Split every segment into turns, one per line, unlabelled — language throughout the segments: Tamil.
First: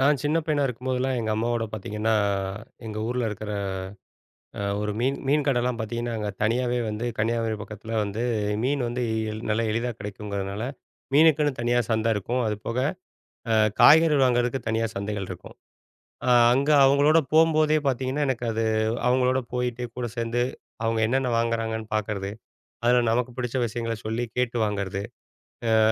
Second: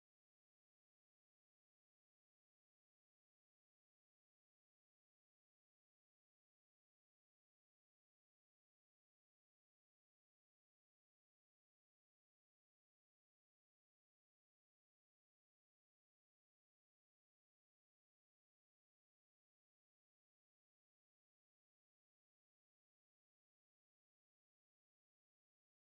நான் சின்ன பையனா இருக்கும்போதெல்லாம் எங்க அம்மாவோட பார்த்தீங்கன்னா, எங்க ஊர்ல இருக்கிற ஒரு மீன் மீன் கடைலாம் பார்த்தீங்கன்னா, அங்க தனியாவே வந்து கன்னியாகுமரி பக்கத்துல வந்து மீன் வந்து நல்லா எளிதா கிடைக்குங்கிறதுனால, மீனுக்குன்னு தனியா சந்தை இருக்கும். அது போக அ காய்கறி வாங்குறதுக்கு தனியா சந்தைகள் இருக்கும். அங்க அவங்களோட போம்போதே பார்த்தீங்கன்னா, எனக்கு அது அவங்களோட போயிட்டு கூட சேர்ந்து அவங்க என்னென்ன வாங்குறாங்கன்னு பார்க்கறது. அதுல நமக்கு பிடிச்ச விஷயங்கள சொல்லி கேட்டு வாங்குறது.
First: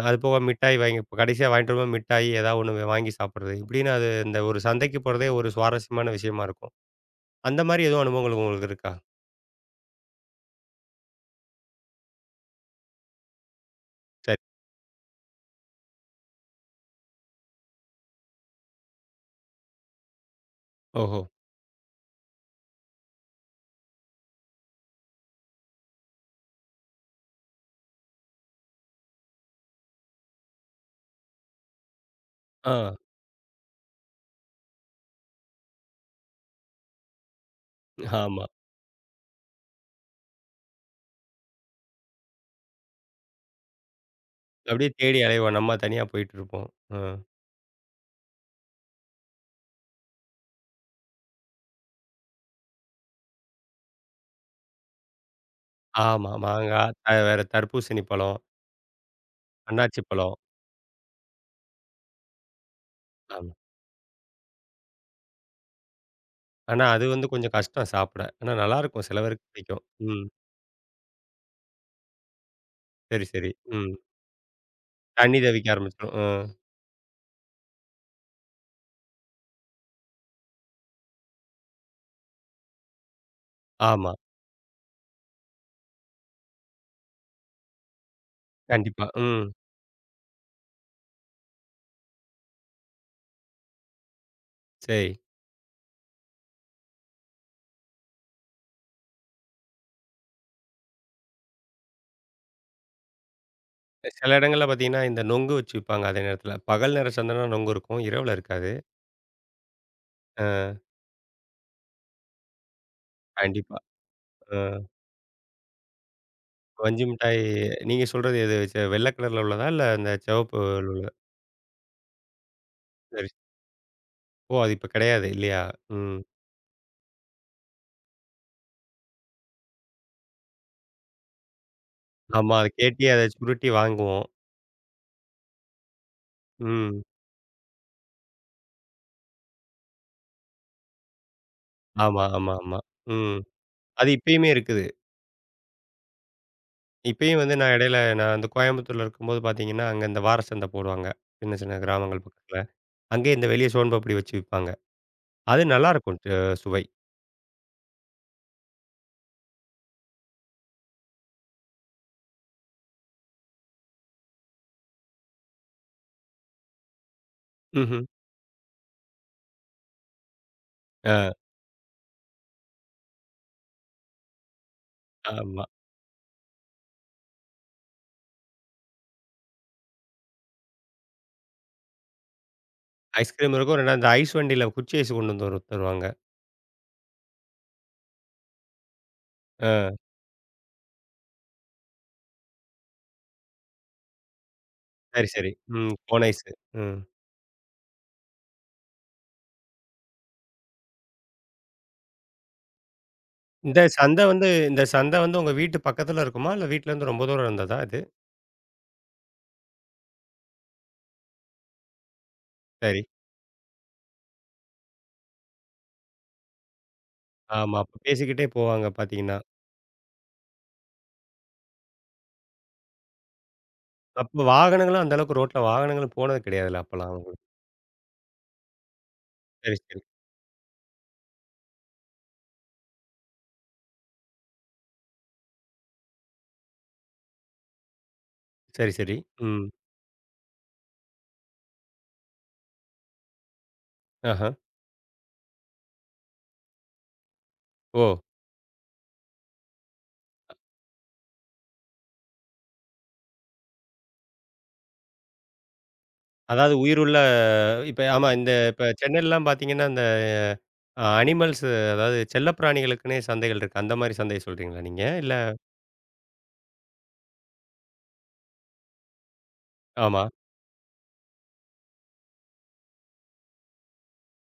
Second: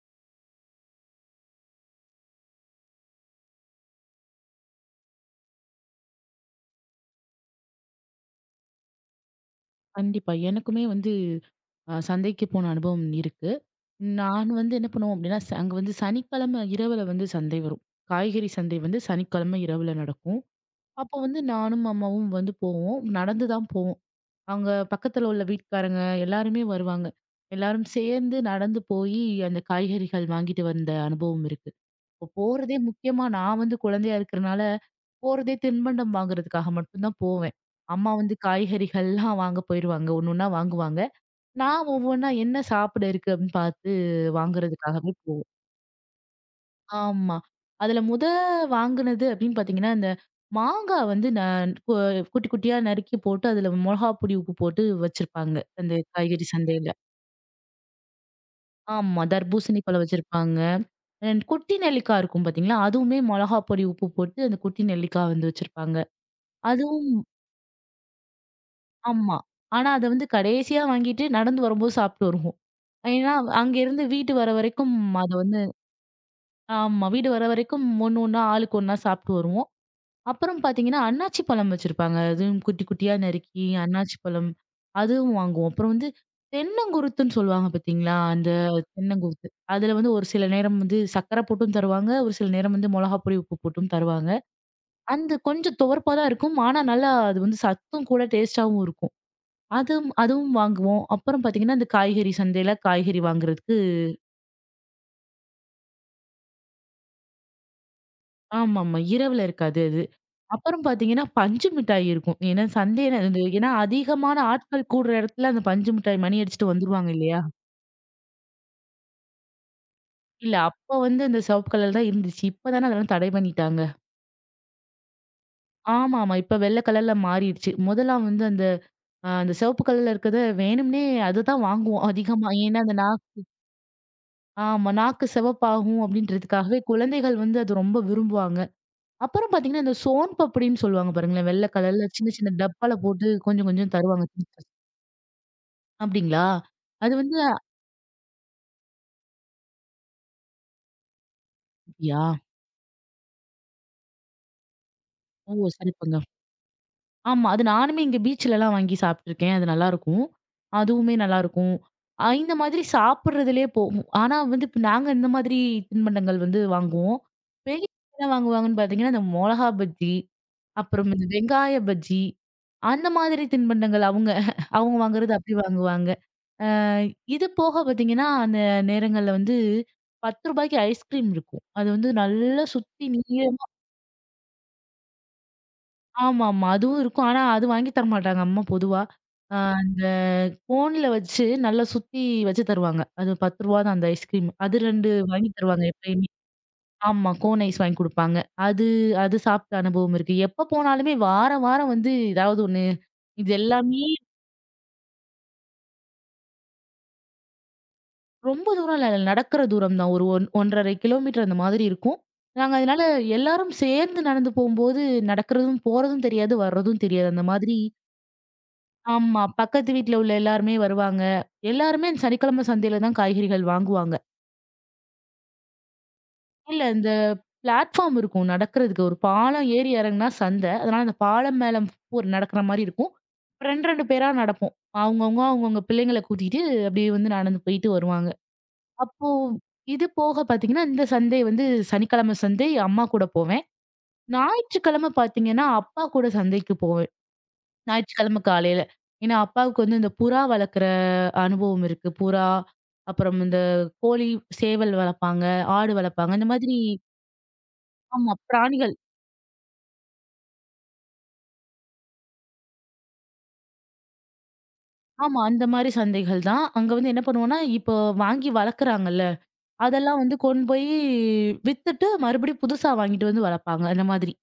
அது போக மிட்டாய் வாங்கி இப்ப கடைசியா வாங்கிட்டு வரும்போது மிட்டாய் ஏதாவது ஒண்ணு வாங்கி சாப்பிடுறது. இப்படின்னு அது இந்த ஒரு சந்தைக்கு போறதே ஒரு சுவாரஸ்யமான விஷயமா இருக்கும். அந்த மாரி எதுவும் அனுபவங்கள் உங்களுக்கு இருக்கா?
கண்டிப்பா. எனக்குமே வந்து சந்தைக்கு போன அனுபவம் இருக்கு.
சரி.
நான் வந்து என்ன பண்ணுவோம் அப்டின்னா, அங்க வந்து சனிக்கிழமை இரவுல வந்து சந்தை வரும். காய்கறி சந்தை வந்து சனிக்கிழமை இரவுல நடக்கும். அப்போ
ஓஹோ!
வந்து நானும் அம்மாவும் வந்து போவோம். நடந்து தான் போவோம். அங்க பக்கத்துல உள்ள வீட்டுக்காரங்க எல்லாருமே வருவாங்க. எல்லாரும் சேர்ந்து நடந்து போயி அந்த காய்கறிகள் வாங்கிட்டு வந்த அனுபவம் இருக்கு. இப்போ
ஆ.
போறதே முக்கியமா நான் வந்து குழந்தையா இருக்கிறனால, போறதே தின்பண்டம் வாங்குறதுக்காக மட்டும் தான் போவேன். அம்மா வந்து
ஆமா.
காய்கறிகள்லாம் வாங்க போயிருவாங்க. ஒண்ணு ஒண்ணா வாங்குவாங்க. நான் ஒவ்வொன்னா என்ன சாப்பிட இருக்கு அப்படின்னு பார்த்து
அப்படியே
வாங்குறதுக்காகவே
தேடி
போவோம்.
அலைவோம். நம்ம தனியா போயிட்டுருப்போம். ம்.
ஆமா. அதுல வாங்குனது அப்படின்னு பார்த்தீங்கன்னா, அந்த மாங்கா வந்து நான் கு குட்டி குட்டியா நறுக்கி போட்டு அதுல மொளகாப் பொடி, உப்பு போட்டு வச்சிருப்பாங்க. அந்த
ஆமா.
காய்கறி
மாங்கா,
சந்தையில.
வேற தர்பூசணி பழம்,
ஆமா. தர்பூசணி
அண்ணாச்சி
பழம்
பழம்.
வச்சிருப்பாங்க. அண்ட் குட்டி நெல்லிக்காய் இருக்கும் பார்த்தீங்களா? அதுவுமே
ஆமா.
மொளகாப் பொடி, உப்பு போட்டு அந்த குட்டி நெல்லிக்காய் வந்து வச்சிருப்பாங்க.
ஆனா
அதுவும்
அது வந்து கொஞ்சம் கஷ்டம் சாப்பிட. ஆனா நல்லாருக்கும். சில
ஆமா.
பேருக்கு பிடிக்கும்.
ஆனா அத
ம்.
வந்து கடைசியா வாங்கிட்டு நடந்து வரும்போது சாப்பிட்டு வருவோம்.
சரி,
ஏன்னா,
சரி. ம்.
அங்கேருந்து வீட்டு வர வரைக்கும் அத
தண்ணி
வந்து
தவிக்க ஆரம்பிச்சுரும். ம்.
ஆமா. வீடு வர வரைக்கும் ஒண்ணு ஒண்ணா ஆளுக்கு ஒண்ணா சாப்பிட்டு வருவோம். அப்புறம் பார்த்தீங்கன்னா, அன்னாச்சி பழம் வச்சிருப்பாங்க. அதுவும் குட்டி குட்டியா நறுக்கி
ஆமா.
அன்னாச்சி பழம் அதுவும் வாங்குவோம். அப்புறம் வந்து தென்னங்குருத்துன்னு சொல்லுவாங்க பார்த்தீங்களா? அந்த
கண்டிப்பா. ம்.
தென்னங்குருத்து. அதுல வந்து ஒரு சில நேரம் வந்து சர்க்கரை போட்டும் தருவாங்க. ஒரு சில நேரம் வந்து மொளகாப்பொடி, உப்பு போட்டும் தருவாங்க.
சரி.
அந்த கொஞ்சம் துவர்ப்பா தான் இருக்கும். ஆனா நல்லா அது வந்து சத்தும் கூட டேஸ்ட்டாவும் இருக்கும். அதுவும் அதுவும் வாங்குவோம். அப்புறம் பார்த்தீங்கன்னா, இந்த காய்கறி சந்தையில காய்கறி வாங்குறதுக்கு
சில இடங்கள்ல பார்த்தீங்கன்னா, இந்த நொங்கு வச்சு விப்பாங்க அதே நேரத்தில. பகல் நேர சந்தைனா நொங்கு இருக்கும். இரவுல இருக்காது.
ஆமாமா. இரவுல இருக்காது அது.
அ
அப்புறம் பாத்தீங்கன்னா, பஞ்சு மிட்டாய் இருக்கும். ஏன்னா சண்டே அது ஏன்னா
கண்டிப்பா.
அதிகமான
அ
ஆட்கள் கூடுற இடத்துல அந்த பஞ்சு மிட்டாய் மணி அடிச்சுட்டு
பஞ்சு
வந்துருவாங்க
மிட்டாய்
இல்லையா?
நீங்க சொல்றது எது வெள்ள கலர்ல உள்ளதா? இல்ல இந்த
இல்ல
சிவப்பு
அப்ப
உள்ளதா?
வந்து அந்த சிவப்பு கலர் தான் இருந்துச்சு. இப்ப தானே அதெல்லாம்
சரி.
தடை பண்ணிட்டாங்க.
ஓ! அது இப்ப கிடையாது இல்லையா? ம்.
ஆமாமா. இப்ப வெள்ள கலர்ல மாறிடுச்சு. முதலாம் வந்து அந்த அந்த சிவப்பு கலர்ல இருக்கிறத வேணும்னே அதுதான் வாங்குவோம் அதிகமா.
ஆமா. அத
ஏன்னா அந்த
கேட்டி
நா
அத சுருட்டி வாங்குவோம்.
ஆமா நாக்கு சிவப்பாகும் அப்படின்றதுக்காகவே
ம்.
குழந்தைகள் வந்து அது ரொம்ப விரும்புவாங்க. அப்புறம் பாத்தீங்கன்னா, இந்த சோன் பப்படின்னு சொல்லுவாங்க பாருங்களேன். வெள்ள கலர்ல
ஆமா,
சின்ன சின்ன
ஆமா, ஆமா.
டப்பால போட்டு
ம்.
கொஞ்சம் கொஞ்சம்
அது
தருவாங்க.
இப்பயுமே இருக்குது.
அப்படிங்களா? அது வந்து
இப்பயும் வந்து நான் இடையில அந்த கோயம்புத்தூர்ல இருக்கும்போது பார்த்தீங்கன்னா, அங்க இந்த வார சந்தை போடுவாங்க. சின்ன சின்ன
அப்படியா?
கிராமங்கள் பக்கத்தில. அங்கேயே இந்த வெளிய சோன்பப்படி வச்சு விப்பாங்க. அது
ஓ!
நல்லாருக்கும்.
சிறப்புங்க.
சுவை.
ஆமா. அது நானுமே இங்க பீச்லலாம் வாங்கி சாப்பிட்டுருக்கேன். அது நல்லாருக்கும். அதுவுமே நல்லாருக்கும். இந்த மாதிரி சாப்பிடுறதுலயே போகும். ஆனா வந்து இப்ப நாங்க இந்த மாதிரி தின்பண்டங்கள் வந்து வாங்குவோம். வெளிய
ம்ஹ்ம்.
என்ன வாங்குவாங்கன்னு பார்த்தீங்கன்னா, இந்த மொளகா பஜ்ஜி, அப்புறம் இந்த
அ
வெங்காய பஜ்ஜி, அந்த மாதிரி தின்பண்டங்கள் அவங்க. அவங்க வாங்குறது அப்படி
ஆமா.
வாங்குவாங்க. அ இது போக பார்த்தீங்கன்னா, அந்த நேரங்கள்ல வந்து ரூ. 10க்கு ஐஸ்கிரீம் இருக்கும். அது வந்து நல்லா சுத்தி நீள
ஐஸ்கிரீம் இருக்கும். 2 அந்த ஐஸ் வண்டியில குச்சி ஐஸ் கொண்டு வந்து வரும் தருவாங்க.
ஆமாமா. அதுவும் இருக்கும். ஆனா, அது வாங்கி தரமாட்டாங்க அம்மா பொதுவா.
ஆ.
அந்த கோன்ல வச்சு நல்லா சுத்தி வச்சு தருவாங்க. அது ரூ. 10 தான் அந்த ஐஸ்கிரீம். அது 2
சரி,
வாங்கி
சரி.
தருவாங்க
ம். கோன்
எப்பயுமே.
ஐஸு. ம்.
ஆமா. கோன் ஐஸ் வாங்கி குடுப்பாங்க. அது அது சாப்பிட்ட அனுபவம் இருக்கு. எப்ப போனாலுமே வாரம் வாரம் வந்து ஏதாவது ஒண்ணு. இது
இந்த
எல்லாமே
சந்தை வந்து இந்த சந்தை வந்து உங்க வீட்டு பக்கத்துல இருக்குமா? இல்ல வீட்லருந்து ரொம்ப தூரம் இருந்ததா இது?
ரொம்ப தூரம் இல்ல. நடக்கிற தூரம் தான். ஒரு ஒன் 1 1/2 கிலோமீட்டர் அந்த மாதிரி இருக்கும். நாங்க
சரி.
அதனால எல்லாரும் சேர்ந்து நடந்து போம்போது, நடக்கிறதும் போறதும் தெரியாது, வர்றதும் தெரியாது. அந்த
ஆமா.
மாதிரி
அப்ப பேசிக்கிட்டே போவாங்க பார்த்தீங்கன்னா.
ஆமா. பக்கத்து வீட்ல உள்ள எல்லாருமே வருவாங்க. எல்லாருமே அந்த சனிக்கிழமை சந்தையில தான் காய்கறிகள் வாங்குவாங்க.
அப்ப வாகனங்களும் அந்த அளவுக்கு ரோட்ல வாகனங்களும் போனது கிடையாதுல்ல
இல்ல இந்த
அப்பலாம் உங்களுக்கு.
பிளாட்ஃபார்ம் இருக்கும் நடக்கிறதுக்கு. ஒரு பாலம்
சரி,
ஏறி
சரி.
இறங்குனா சந்தை. அதனால அந்த பாலம் மேல ஒரு நடக்கிற மாரி இருக்கும். 2, 2 பேரா நடப்போம். அவங்கவங்க அவங்கவங்க பிள்ளைங்கள கூட்டிட்டு அப்படியே வந்து நடந்து போயிட்டு வருவாங்க.
சரி, சரி.
அப்போ
ம்.
இது போக பார்த்தீங்கன்னா, இந்த சந்தை வந்து சனிக்கிழமை சந்தை அம்மா கூட போவேன்.
ஆஹா.
ஞாயிற்றுக்கிழமை பார்த்தீங்கன்னா, அப்பா கூட சந்தைக்கு போவேன்.
ஓ!
ஞாயிற்றுக்கிழமை காலையில. ஏன்னா, அப்பாவுக்கு வந்து இந்த புறா வளர்க்குற அனுபவம் இருக்கு. புறா, அப்புறம் இந்த கோழி, சேவல் வளர்ப்பாங்க, ஆடு வளர்ப்பாங்க. இந்த
அதாவது
மாதிரி
உயிருள்ள இப்ப ஆமா
ஆமா
இந்த இப்ப
பிராணிகள்.
சென்னையிலலாம் பார்த்தீங்கன்னா, இந்த அனிமல்ஸ் அதாவது செல்லப்பிராணிகளுக்குன்னே சந்தைகள் இருக்கு. அந்த மாரி சந்தைய சொல்றீங்களா நீங்க? இல்ல
ஆமா. அந்த மாரி சந்தைகள் தான். அங்க வந்து என்ன பண்ணுவோம்னா, இப்போ வாங்கி வளர்க்குறாங்கல்ல, அதெல்லாம்
ஆமா.
வந்து கொண்டு போய் வித்துட்டு மறுபடியும் புதுசா வாங்கிட்டு வந்து வளர்ப்பாங்க. அந்த மாதிரி.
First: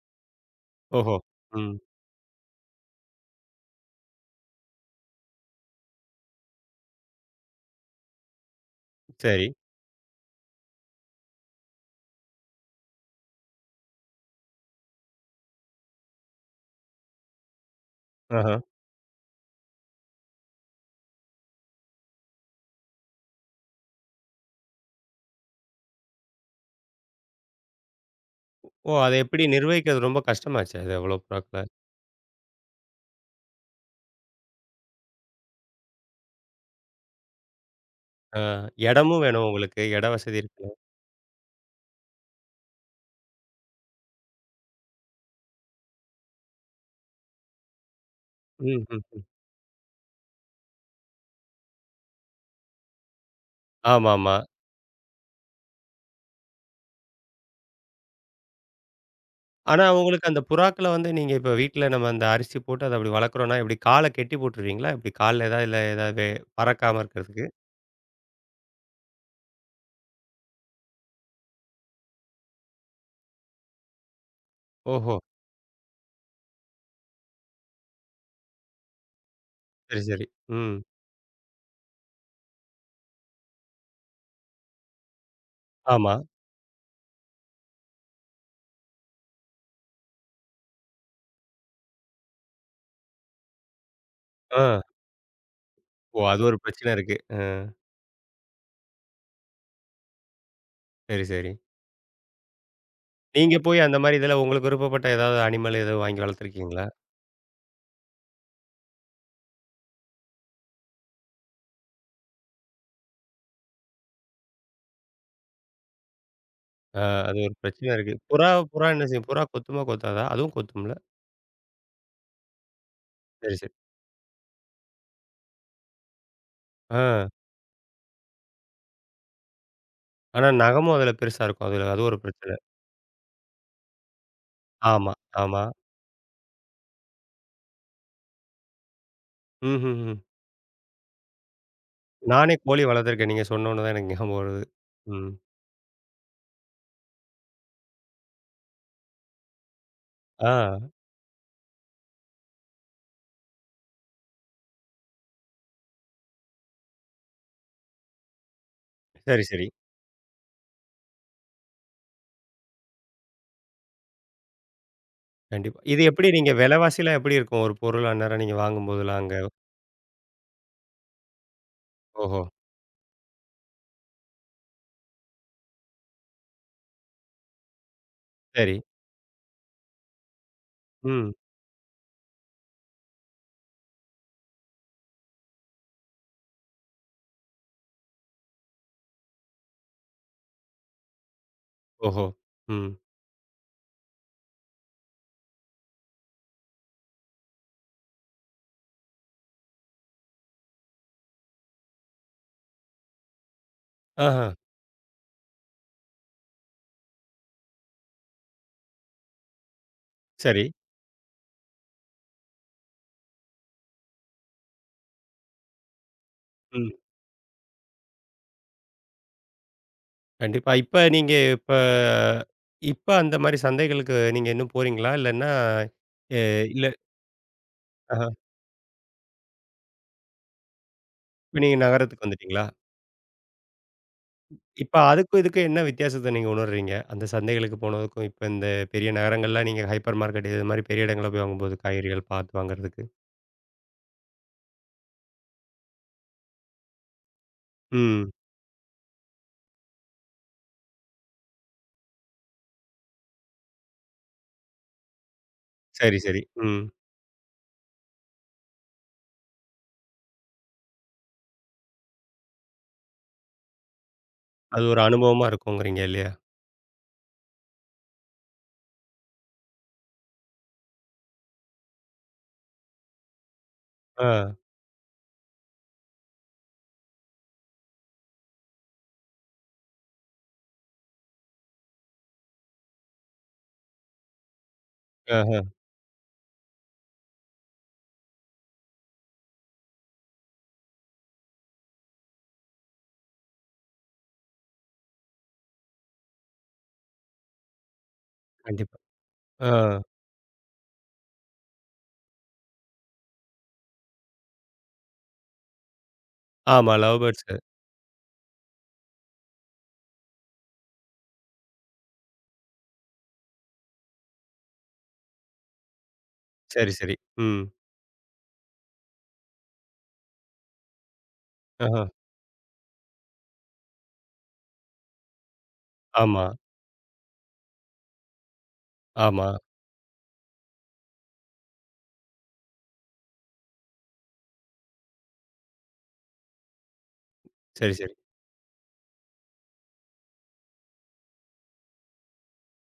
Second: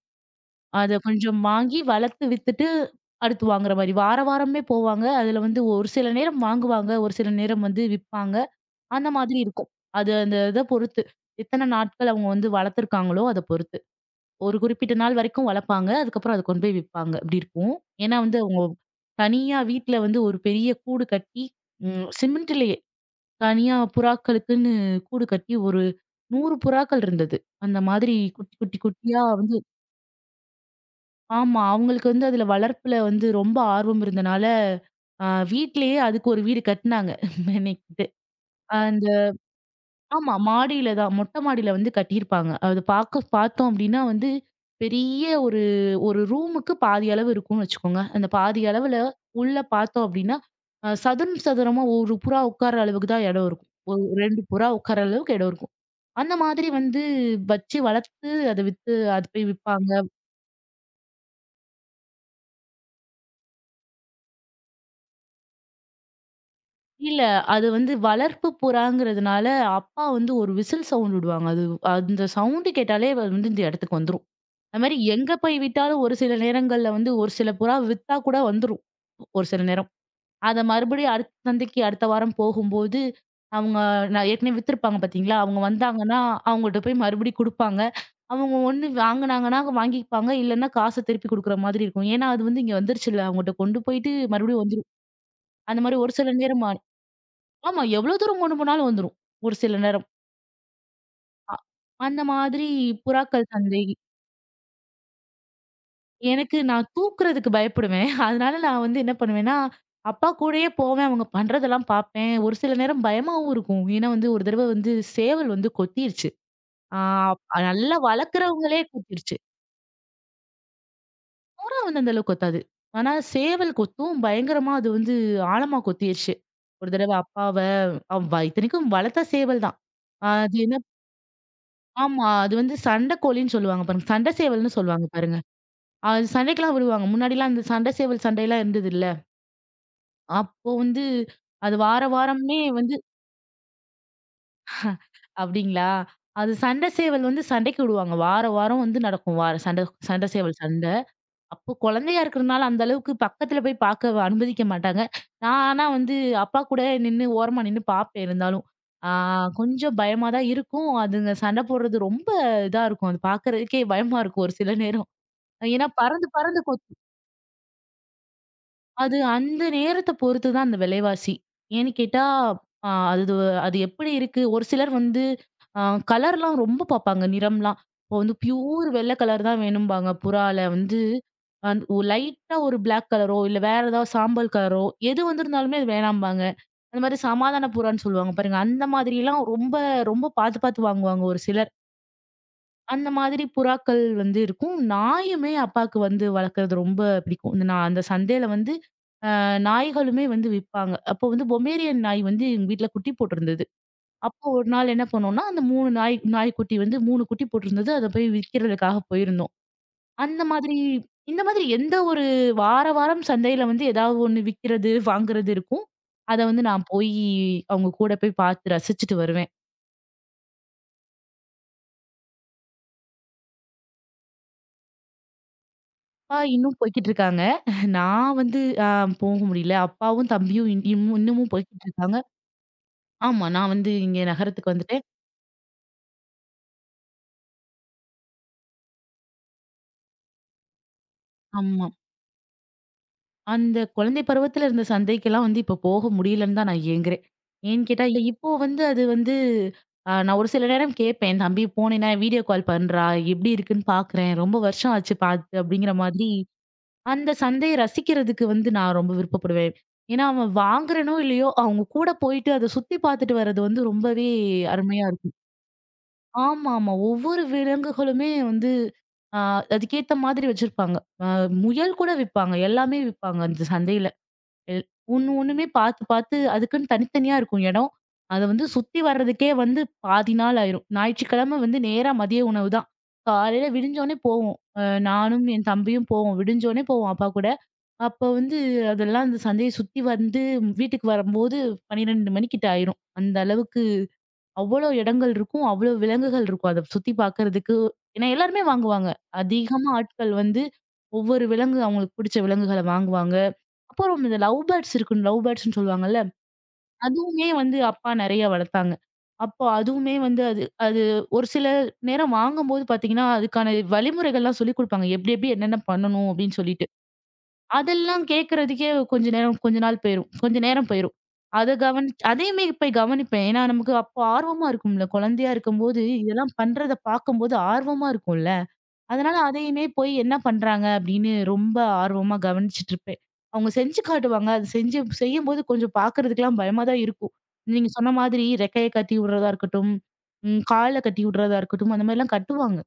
அத
ஓஹோ!
கொஞ்சம்
ம்.
வாங்கி வளர்த்து வித்துட்டு அடுத்து வாங்குற மாரி. வார வாரமே போவாங்க. அதுல வந்து ஒரு சில நேரம் வாங்குவாங்க, ஒரு சில நேரம் வந்து விப்பாங்க. அந்த மாதிரி
சரி.
இருக்கும். அது அந்த இத பொறுத்து. எத்தன நாட்கள் அவங்க வந்து வளர்த்துருக்காங்களோ அத பொறுத்து. ஒரு குறிப்பிட்ட நாள் வரைக்கும் வளர்ப்பாங்க. அதுக்கப்புறம் அத கொண்டு போய் விப்பாங்க. இப்படி இருக்கும். ஏன்னா வந்து
ஆஹா.
அவங்க தனியா வீட்ல வந்து ஒரு பெரிய கூடு கட்டி, சிமெண்ட்லயே தனியா புறாக்களுக்குன்னு கூடு கட்டி ஒரு 100 புறாக்கள் இருந்தது. அந்த மாதிரி குட்டி, குட்டி,
ஓ! அத
குட்டியா
எப்படி
வந்து
நிர்வகிக்கிறது ரொம்ப கஷ்டமாச்சே! அது அவ்வளோ
ஆமா.
புறாக்கள.
அவங்களுக்கு வந்து அதுல வளர்ப்புல வந்து ரொம்ப ஆர்வம் இருந்தனால, அ வீட்லயே அதுக்கு ஒரு வீடு கட்டுனாங்க. மெனக்கிட்டு.
ஆ. இடமும் வேணும் உங்களுக்கு. இட
ஆமா.
வசதி இருக்கணும்.
மாடியில தான். மொட்ட மாடியில வந்து கட்டியிருப்பாங்க. அது பாக்க பார்த்தோம் அப்டின்னா வந்து, பெரிய ஒரு ஒரு ரூமுக்கு பாதி அளவு இருக்கும்னு வச்சுக்கோங்க. அந்த பாதி
ம்,
அளவுல
ம், ம்.
உள்ள பார்த்தோம் அப்டின்னா, சதுரம் சதுரமா ஒரு புறா உட்கார்ற அளவுக்கு தான் இடம் இருக்கும். ஒரு
ஆமாமா.
2 புறா உட்கார்ற அளவுக்கு இடம் இருக்கும். அந்த மாதிரி வந்து வச்சு வளர்த்து அத வித்து அது போய்
ஆனா
விப்பாங்க.
உங்களுக்கு அந்த புறாக்கள வந்து நீங்க இப்ப வீட்ல நம்ம அந்த அரிசி போட்டு அத அப்படி வளர்க்குறோம்னா, எப்படி கால கெட்டி போட்டுருவீங்களா? எப்படி கால்ல ஏதாவது இல்ல ஏதாவது பறக்காம
இல்ல.
இருக்கிறதுக்கு?
அது வந்து வளர்ப்பு புறாங்கிறதுனால, அப்பா வந்து ஒரு விசில் சவுண்ட் விடுவாங்க. அது அந்த சவுண்ட் கேட்டாலே அது வந்து இந்த இடத்துக்கு வந்துரும். அது மாரி
ஓஹோ!
எங்க போய் விட்டாலும் ஒரு சில நேரங்கள்ல வந்து ஒரு சில புறா வித்தா கூட வந்துரும். ஒரு சில நேரம்.
சரி, சரி.
அத
ம்.
மறுபடியும் அடுத்த சந்தைக்கு அடுத்த வாரம் போகும்போது, அவங்க நான் ஏற்கனவே வித்திருப்பாங்க பார்த்தீங்களா? அவங்க
ஆமா.
வந்தாங்கன்னா, அவங்கள்ட்ட போய் மறுபடியும் குடுப்பாங்க. அவங்க ஒண்ணு வாங்குனாங்கன்னா வாங்கிப்பாங்க. இல்லன்னா காச திருப்பி குடுக்குற மாதிரி இருக்கும். ஏன்னா, அது வந்து இங்க வந்துருச்சுல்ல. அவங்கட்ட கொண்டு போயிட்டு மறுபடியும்
ஆ.
வந்துரும். அந்த மாரி ஒரு
ஓ!
சில
அது ஒரு
நேரம்
பிரச்சனை இருக்கு. ஆ.
ஆமா. எவ்வளோ தூரம் கொண்டு போனாலும் வந்துரும். ஒரு சில நேரம்.
சரி, சரி.
அ அந்த மாதிரி புறாக்கள்
நீங்க போய்
சந்தை.
அந்த மாரி இதில உங்களுக்கு விருப்பப்பட்ட ஏதாவது அனிமல் எதுவும் வாங்கி
எனக்கு
வளர்த்துருக்கீங்களா?
நான் தூக்குறதுக்கு பயப்படுவேன். அதனால நான் வந்து என்ன பண்ணுவேன்னா, அப்பா கூடயே போவேன். அவங்க பண்றதெல்லாம் பார்ப்பேன். ஒரு சில நேரம் பயமாவும் இருக்கும். ஏன்னா வந்து ஒரு தடவ வந்து சேவல் வந்து கொத்திருச்சு. ஆ
ஆ. அது ஒரு பிரச்சனை
நல்லா
இருக்கு. புறா
வளர்க்குறவங்களே
புறா என்ன செய்யும்?
கொத்திருச்சு.
புறா கொத்துமா கொத்தாதா? அதுவும் கொத்தும்ல?
புறா வந்து அந்த அளவுக்கு கொத்தாது. ஆனா
சரி, சரி.
சேவல் கொத்தும் பயங்கரமா அது வந்து ஆழமா கொத்திருச்சு. ஒரு தடவ
ஆ.
அப்பாவ இத்தனைக்கும் வளர்த்த சேவல் தான்.
ஆனா
அது என்ன
நகமும் அதுல பெருசா இருக்கும். அதுல அது ஒரு
ஆமா. அது
பிரச்சனை.
வந்து சண்டை கோழின்னு சொல்லுவாங்க பாருங்க. சண்டை சேவல்ன்னு சொல்லுவாங்க
ஆமா,
பாருங்க.
ஆமா.
அது சண்டைக்கெல்லாம் விடுவாங்க. முன்னாடிலாம் அந்த சண்டை சேவல் சண்டைலாம் இருந்ததுல்ல.
ம்ஹ்ஹ்ம்.
அப்போ வந்து அது வார
நானே
வாரமே
கோழி
வந்து
வளர்த்துருக்கேன். நீங்க சொன்னோனே தான் எனக்கு ஞாபகம் வருது. ம்.
அப்டிங்களா? அது சண்டை சேவல் வந்து சண்டைக்கு விடுவாங்க. வார வாரம் வந்து நடக்கும். வார சண்டை சண்டை
ஆ.
சேவல் சண்டை. அப்போ குழந்தையா இருக்கிறனால அந்த அளவுக்கு பக்கத்துல போய் பார்க்க அனுமதிக்க மாட்டாங்க. நான் ஆனா வந்து அப்பா கூட நின்னு ஓரமா நின்னு பார்ப்பேன் இருந்தாலும். ஆ
சரி, சரி.
கொஞ்சம் பயமா தான் இருக்கும். அதுங்க சண்டை போடுறது ரொம்ப இதா இருக்கும். அது பார்க்கறதுக்கே பயமா இருக்கும் ஒரு சில நேரம்.
கண்டிப்பா.
ஏன்னா
இது எப்படி
பறந்து
நீங்க
பறந்து கொத்
விலைவாசிலாம் எப்படி இருக்கும்? ஒரு பொருள் அந்நேரம் நீங்க
அது
வாங்கும்போதெல்லாம் அங்க?
அந்த நேரத்த பொறுத்து தான் அந்த விலைவாசி. ஏன்னு கேட்டா,
ஓஹோ!
அ அது அது எப்படி இருக்கு? ஒரு சிலர் வந்து அ கலர்லாம் ரொம்ப பார்ப்பாங்க, நிறம்லாம். இப்போ வந்து
சரி.
பியூர் வெள்ள கலர் தான் வேணும்பாங்க. புறால வந்து
ம்.
அந் லைட்டா ஒரு பிளாக் கலரோ, இல்ல வேற ஏதாவது சாம்பல் கலரோ, எது வந்திருந்தாலுமே அது வேணாம்பாங்க. அந்த மாரி சமாதான புறான்னு சொல்லுவாங்க பாருங்க. அந்த மாதிரிலாம் ரொம்ப ரொம்ப பார்த்து பார்த்து வாங்குவாங்க ஒரு சிலர்.
ஓஹோ! ம்.
அந்த மாதிரி புறாக்கள் வந்து இருக்கும். நாயுமே அப்பாக்கு வந்து வளர்க்கறது ரொம்ப பிடிக்கும். இந்த நான் அந்த சந்தையில வந்து நாய்களுமே வந்து விப்பாங்க. அப்போ வந்து பொமேரியன் நாய் வந்து எங்க வீட்ல குட்டி போட்டிருந்தது.
ஆஹா.
அப்போ ஒரு நாள் என்ன பண்ணோம்னா, அந்த 3 நாய் நாய்க்குட்டி வந்து 3 குட்டி போட்டிருந்தது. அத போய் விக்கிறதுக்காக போயிருந்தோம். அந்த
சரி.
மாதிரி இந்த மாதிரி எந்த ஒரு வார வாரம் சந்தையில வந்து ஏதாவது ஒண்ணு விக்கிறது, வாங்குறது இருக்கும். அத வந்து நான்
ம்.
போயி அவங்க கூட போய் பார்த்து ரசிச்சுட்டு வருவேன்.
கண்டிப்பா. இப்ப நீங்க இப்ப இப்ப அந்த மாரி சந்தைகளுக்கு நீங்க இன்னும் போறீங்களா? இல்லன்னா,
அப்பா
எ
இன்னும்
இல்ல
போய்க்கிட்டு இருக்காங்க.
ஆஹா.
நான் வந்து அ போக முடியல. அப்பாவும், தம்பியும் இன்னமும்
இப்ப நீங்க
போய்க்கிட்டு இருக்காங்க.
நகரத்துக்கு வந்துட்டீங்களா?
ஆமா. நான் வந்து இங்க நகரத்துக்கு
இப்ப
வந்துட்டேன்.
அதுக்கும் இதுக்கும் என்ன வித்தியாசத்த நீங்க உணர்றீங்க? அந்த சந்தைகளுக்கு போனதுக்கும், இப்ப இந்த பெரிய நகரங்கள்ல நீங்க ஹைப்பர் மார்க்கெட் இது மாரி பெரிய இடங்கள்ல போய் வாங்கும்போது,
ஆமா.
காய்கறிகள் பார்த்து வாங்குறதுக்கு.
அந்த குழந்தை பருவத்துல இருந்த சந்தைக்கெல்லாம் வந்து இப்ப போக முடியலன்னு தான் நான் ஏங்குறேன். ஏன்னு கேட்டா, இல்ல
ம்.
இப்போ வந்து அது வந்து நான் ஒரு சில நேரம் கேட்பேன். என் தம்பி போனேன்னா வீடியோ கால் பண்றா. எப்படி இருக்குன்னு பார்க்குறேன். ரொம்ப வருஷம் ஆச்சு பார்த்து அப்படிங்கிற
சரி,
மாதிரி
சரி. ம்.
அந்த சந்தைய ரசிக்கிறதுக்கு வந்து நான் ரொம்ப விருப்பப்படுவேன். ஏன்னா, அவன் வாங்குறனோ! இல்லையோ! அவங்க கூட போயிட்டு அத சுத்தி பார்த்துட்டு வர்றது வந்து ரொம்பவே
அது ஒரு
அருமையா இருக்கும்.
அனுபவமா இருக்குங்கிறீங்க இல்லையா?
ஆமாமா. ஒவ்வொரு விலங்குகளுமே வந்து ஆ அதுக்கேத்த மாதிரி வச்சிருப்பாங்க. அ முயல் கூட விப்பாங்க. எல்லாமே விப்பாங்க அந்த சந்தையில.
ஆ.
எல் ஒண்ணு ஒண்ணுமே பார்த்து பார்த்து அதுக்குன்னு தனித்தனியா இருக்கும் இடம். அத வந்து சுத்தி வர்றதுக்கே வந்து பாதி நாள் ஆயிரும். ஞாயிற்றுக்கிழமை வந்து நேரா மதிய உணவு தான். காலையில விடிஞ்சோனே போவோம். அ நானும்
ஆஹ.
என் தம்பியும் போவோம். விடிஞ்சோனே போவோம் அப்பா கூட. அப்ப வந்து அதெல்லாம் அந்த சந்தைய சுத்தி வந்து வீட்டுக்கு வரும்போது 12 மணிக்கிட்ட ஆயிரும். அந்த அளவுக்கு அவ்வளோ இடங்கள் இருக்கும். அவ்வளோ விலங்குகள் இருக்கும். அத சுத்தி பார்க்கறதுக்கு. ஏன்னா எல்லாருமே
கண்டிப்பா.
வாங்குவாங்க.
ஆ.
அதிகமா ஆட்கள் வந்து ஒவ்வொரு விலங்கு அவங்களுக்கு பிடிச்ச விலங்குகள வாங்குவாங்க. அப்புறம் இந்த லவ் பேர்ட்ஸ் இருக்கும். லவ் பேர்ட்ஸ்ன்னு சொல்லுவாங்கல்ல.
ஆமா. Love birds.
அதுவுமே வந்து அப்பா நெறைய வளர்த்தாங்க. அப்போ அதுவுமே வந்து அது அது ஒரு சில நேரம் வாங்கும்போது பார்த்தீங்கன்னா, அதுக்கான வழிமுறைகள்லாம் சொல்லிக் குடுப்பாங்க. எப்டி எப்டி என்னென்ன பண்ணணும் அப்டின்னு சொல்லிட்டு.
சரி, சரி. ம்.
அதெல்லாம் கேட்கறதுக்கே கொஞ்ச நேரம் கொஞ்ச நாள் போயிரும். கொஞ்ச நேரம் போயிரும். அத
ஆஹ.
கவனி அதையுமே போய் கவனிப்பேன். ஏன்னா, நமக்கு அப்போ ஆர்வமா இருக்கும்ல. குழந்தையா இருக்கும்போது
ஆமா,
இதெல்லாம் பண்றத பார்க்கும்போது ஆர்வமா இருக்கும்ல. அதனால
ஆமா.
அதையுமே போய் என்ன பண்றாங்க அப்படின்னு ரொம்ப ஆர்வமா கவனிச்சுட்டு இருப்பேன். அவங்க செஞ்சு காட்டுவாங்க. அது செஞ்சு செய்யும்போது கொஞ்சம் பார்க்கறதுக்கெல்லாம் பயமா தான் இருக்கும். நீங்க
சரி,
சொன்ன
சரி.
மாதிரி ரெக்கைய கட்டி விடுறதா இருக்கட்டும், கால கட்டி விடுறதா இருக்கட்டும், அந்த மாதிரிலாம் கட்டுவாங்க.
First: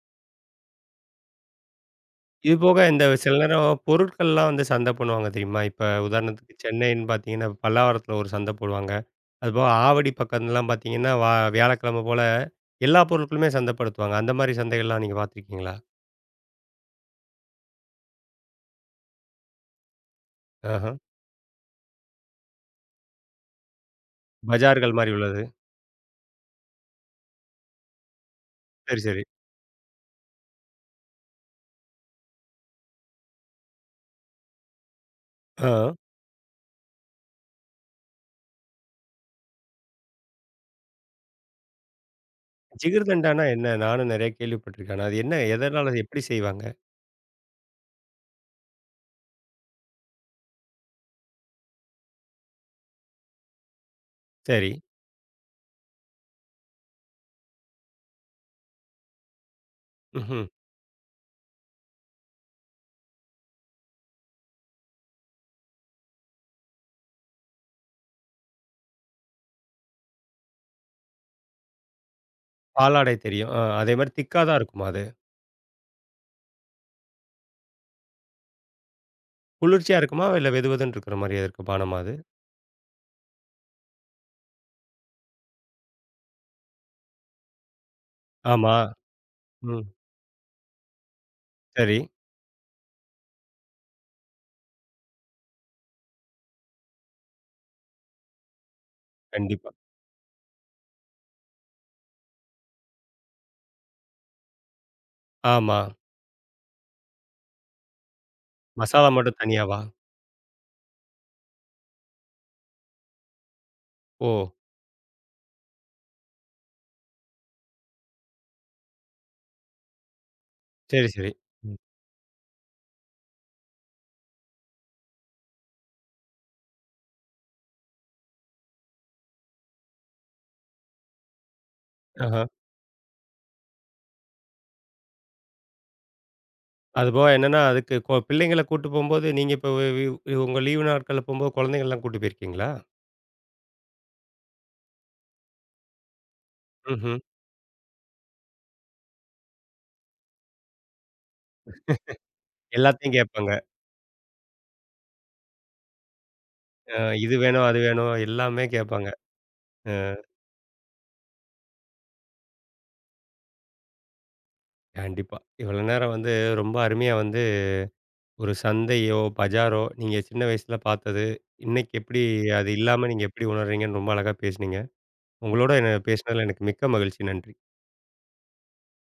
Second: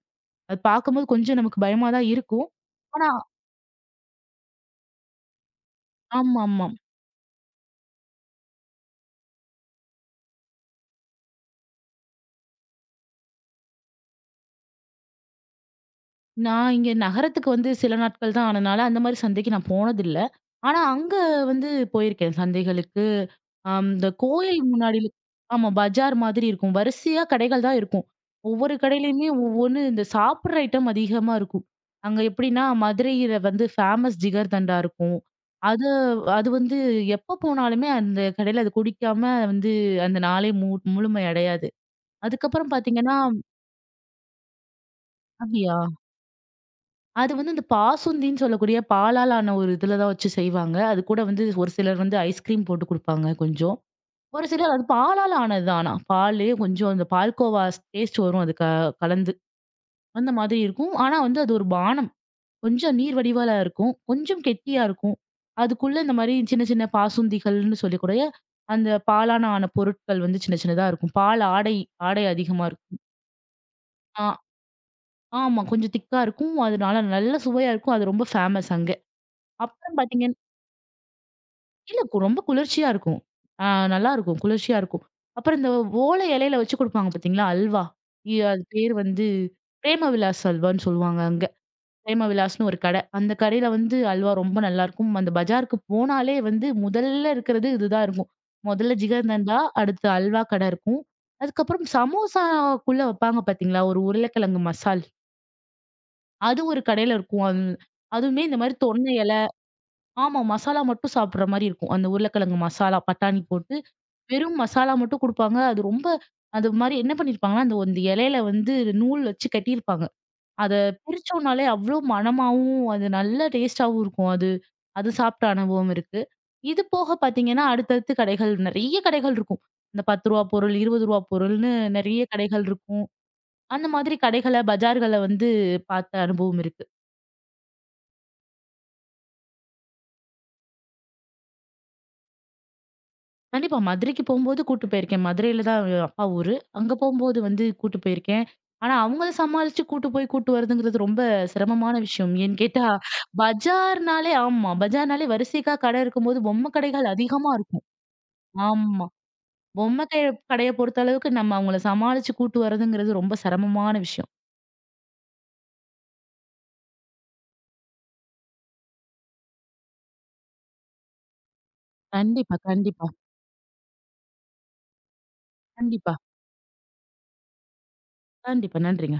அது பார்க்கும்போது கொஞ்சம் நமக்கு பயமா தான் இருக்கும்.
இது போக இந்த
ஆனா
சில நேரம் பொருட்கள்லாம் வந்து சந்தை பண்ணுவாங்க தெரியுமா? இப்ப உதாரணத்துக்கு
ஆமாமா.
சென்னைன்னு பார்த்தீங்கன்னா, பல்லாவரத்தில ஒரு சந்தை போடுவாங்க. அதுபோக ஆவடி பக்கம்லாம் பார்த்தீங்கன்னா, வியாழக்கிழமை போல எல்லா பொருட்களுமே சந்தைப்படுத்துவாங்க. அந்த மாரி சந்தைகள்லாம் நீங்க பார்த்துருக்கீங்களா?
நான் இங்க நகரத்துக்கு வந்து சில நாட்கள் தான் ஆனனால, அந்த மாரி சந்தைக்கு நான் போனதில்ல. ஆனா
ஆஹ.
அங்க வந்து போயிருக்கேன் சந்தைகளுக்கு. அம் இந்த கோயில்
பஜார்கள்
முன்னாடி
மாரி
இரு-
உள்ளது.
ஆமா பஜார் மாதிரி இருக்கும். வரிசையா கடைகள் தான் இருக்கும். ஒவ்வொரு
சரி, சரி.
கடையிலயுமே ஒவ்வொன்னு இந்த சாப்பிடுற ஐட்டம் அதிகமா இருக்கும். அங்க எப்படின்னா, மதுரையில வந்து ஃபேமஸ் ஜிகர்தண்டா இருக்கும்.
ஆ.
அது அது வந்து எப்ப போனாலுமே அந்த கடையில அது குடிக்காம வந்து அந்த நாளே மு முழுமை அடையாது. அதுக்கப்புறம் பார்த்தீங்கன்னா
ஜிகர்தண்டானா என்ன? நானும் நெறைய கேள்விப்பட்டுருக்கேன். ஆனா அது என்ன?
அப்படியா?
எதனால அது எப்படி செய்வாங்க?
அது வந்து இந்த பாசுந்தின்னு சொல்லக்கூடிய பாலால் ஆன ஒரு இதில தான் வச்சு செய்வாங்க. அது கூட வந்து ஒரு சிலர் வந்து ஐஸ்கிரீம் போட்டு குடுப்பாங்க கொஞ்சம். ஒரு
சரி.
சிலர் அது பாலால் ஆனது தான் ஆனா. பால்லயே கொஞ்சம் அந்த பால்கோவா டேஸ்ட் வரும் அது க கலந்து. அந்த
ம்ஹ்ம்.
மாதிரி இருக்கும். ஆனா வந்து அது ஒரு பானம். கொஞ்சம் நீர் வடிவால இருக்கும். கொஞ்சம் கெட்டியா இருக்கும். அதுக்குள்ள இந்த மாரி சின்ன சின்ன பாசுந்திகள்னு சொல்லக்கூடிய அந்த பாலான ஆன பொருட்கள் வந்து சின்ன சின்னதா இருக்கும். பால் ஆடை ஆடை அதிகமா இருக்கும்.
பாலாடை தெரியும். ஆ. அதே மாரி
ஆ
திக்கா தான் இருக்குமா அது?
ஆமா. கொஞ்சம் திக்கா இருக்கும். அதனால நல்ல சுவையா இருக்கும். அது ரொம்ப ஃபேமஸ் அங்க. அப்புறம்
குளிர்ச்சியா
பார்த்தீங்க
இருக்குமா? இல்ல வெதுவெதுன்னு இருக்கிற மாரியா இருக்கும் பானமா
இல்ல
அது?
கு ரொம்ப குளிர்ச்சியா இருக்கும். ஆ நல்லா இருக்கும். குளிர்ச்சியா இருக்கும். அப்புறம் இந்த ஓலை இலையில வச்சு குடுப்பாங்க பார்த்தீங்களா, அல்வா. அது
ஆமா.
பேர் வந்து
ம்.
பிரேம விலாஸ் அல்வான்னு சொல்லுவாங்க அங்க.
சரி.
பிரேம விலாஸ்ன்னு ஒரு கடை. அந்த கடையில வந்து அல்வா ரொம்ப நல்லாருக்கும். அந்த பஜாருக்கு போனாலே வந்து முதல்ல இருக்கிறது இதுதான் இருக்கும். முதல்ல ஜிகர்தண்டா,
கண்டிப்பா.
அடுத்து அல்வா கடை இருக்கும். அதுக்கப்புறம் சமோசாக்குள்ள வப்பாங்க பார்த்தீங்களா, ஒரு உருளைக்கிழங்கு மசால்.
ஆமா.
அது ஒரு கடையில இருக்கும். அது அதுவுமே இந்த மாரி
மசாலா
தொன்ன
மட்டும்
இலை
தனியாவா?
ஆமா மசாலா மட்டும் சாப்பிடுற மாரி இருக்கும். அந்த உருளைக்கிழங்கு மசாலா, பட்டாணி போட்டு
ஓ!
வெறும் மசாலா மட்டும் குடுப்பாங்க. அது ரொம்ப அது மாரி என்ன பண்ணியிருப்பாங்கன்னா, அந்த அந்த இலையில வந்து நூல் வச்சு கட்டியிருப்பாங்க. அத
சரி, சரி.
பிரிச்சோம்னாலே
ம்.
அவ்ளோ மணமாவும், அது நல்ல டேஸ்ட்டாவும் இருக்கும். அது அது சாப்பிட்ட அனுபவம் இருக்கு. இது போக பார்த்தீங்கன்னா, அடுத்தடுத்து கடைகள் நெறைய கடைகள் இருக்கும். இந்த ரூ. 10 பொருள், ரூ. 20 பொருள்னு நெறைய
ஆஹா.
கடைகள் இருக்கும். அந்த மாதிரி கடைகள, பஜார்கள வந்து பார்த்த அனுபவம் இருக்கு.
அதுபோக என்னன்னா, அதுக்கு பிள்ளைங்கள கூட்டு போம்போது, நீங்க இப்ப வி வி உங்க லீவு நாட்கள்ல போம்போது குழந்தைங்கள்லாம் கூட்டு போயிருக்கீங்களா?
கண்டிப்பா. மதுரைக்கு போம்போது கூட்டு போயிருக்கேன். மதுரையில தான் அப்பா ஊரு. அங்க
ம்ஹ்ம்.
போம்போது வந்து கூட்டு போயிருக்கேன். ஆனா அவங்கள சமாளிச்சு கூட்டு போய் கூட்டு வரதுங்கிறது ரொம்ப சிரமமான விஷயம். ஏன்னு கேட்டா,
எல்லாத்தையும் கேட்பாங்க.
பஜார்னாலே ஆமா. பஜார்னாலே வரிசைக்கா கடை இருக்கும்போது பொம்மை
அ
கடைகள்
இது
அதிகமா
வேணும், அது
இருக்கும்.
வேணும் எல்லாமே
ஆமா.
கேட்பாங்க. அ
பொம்மை கடைய கடைய பொறுத்த அளவுக்கு நம்ம அவங்கள சமாளிச்சு கூட்டு வரதுங்கிறது ரொம்ப சிரமமான விஷயம்.
கண்டிப்பா. இவ்வளோ நேரம் வந்து ரொம்ப அருமையா வந்து ஒரு சந்தையோ, பஜாரோ நீங்க சின்ன வயசுல பார்த்தது, இன்னைக்கு எப்படி
கண்டிப்பா,
அது இல்லாம
கண்டிப்பா,
நீங்க எப்படி உணர்றீங்கன்னு ரொம்ப அழகா பேசுனீங்க. உங்களோட என்ன
கண்டிப்பா.
பேசினதுல எனக்கு மிக்க மகிழ்ச்சி. நன்றி.
கண்டிப்பா. நன்றி.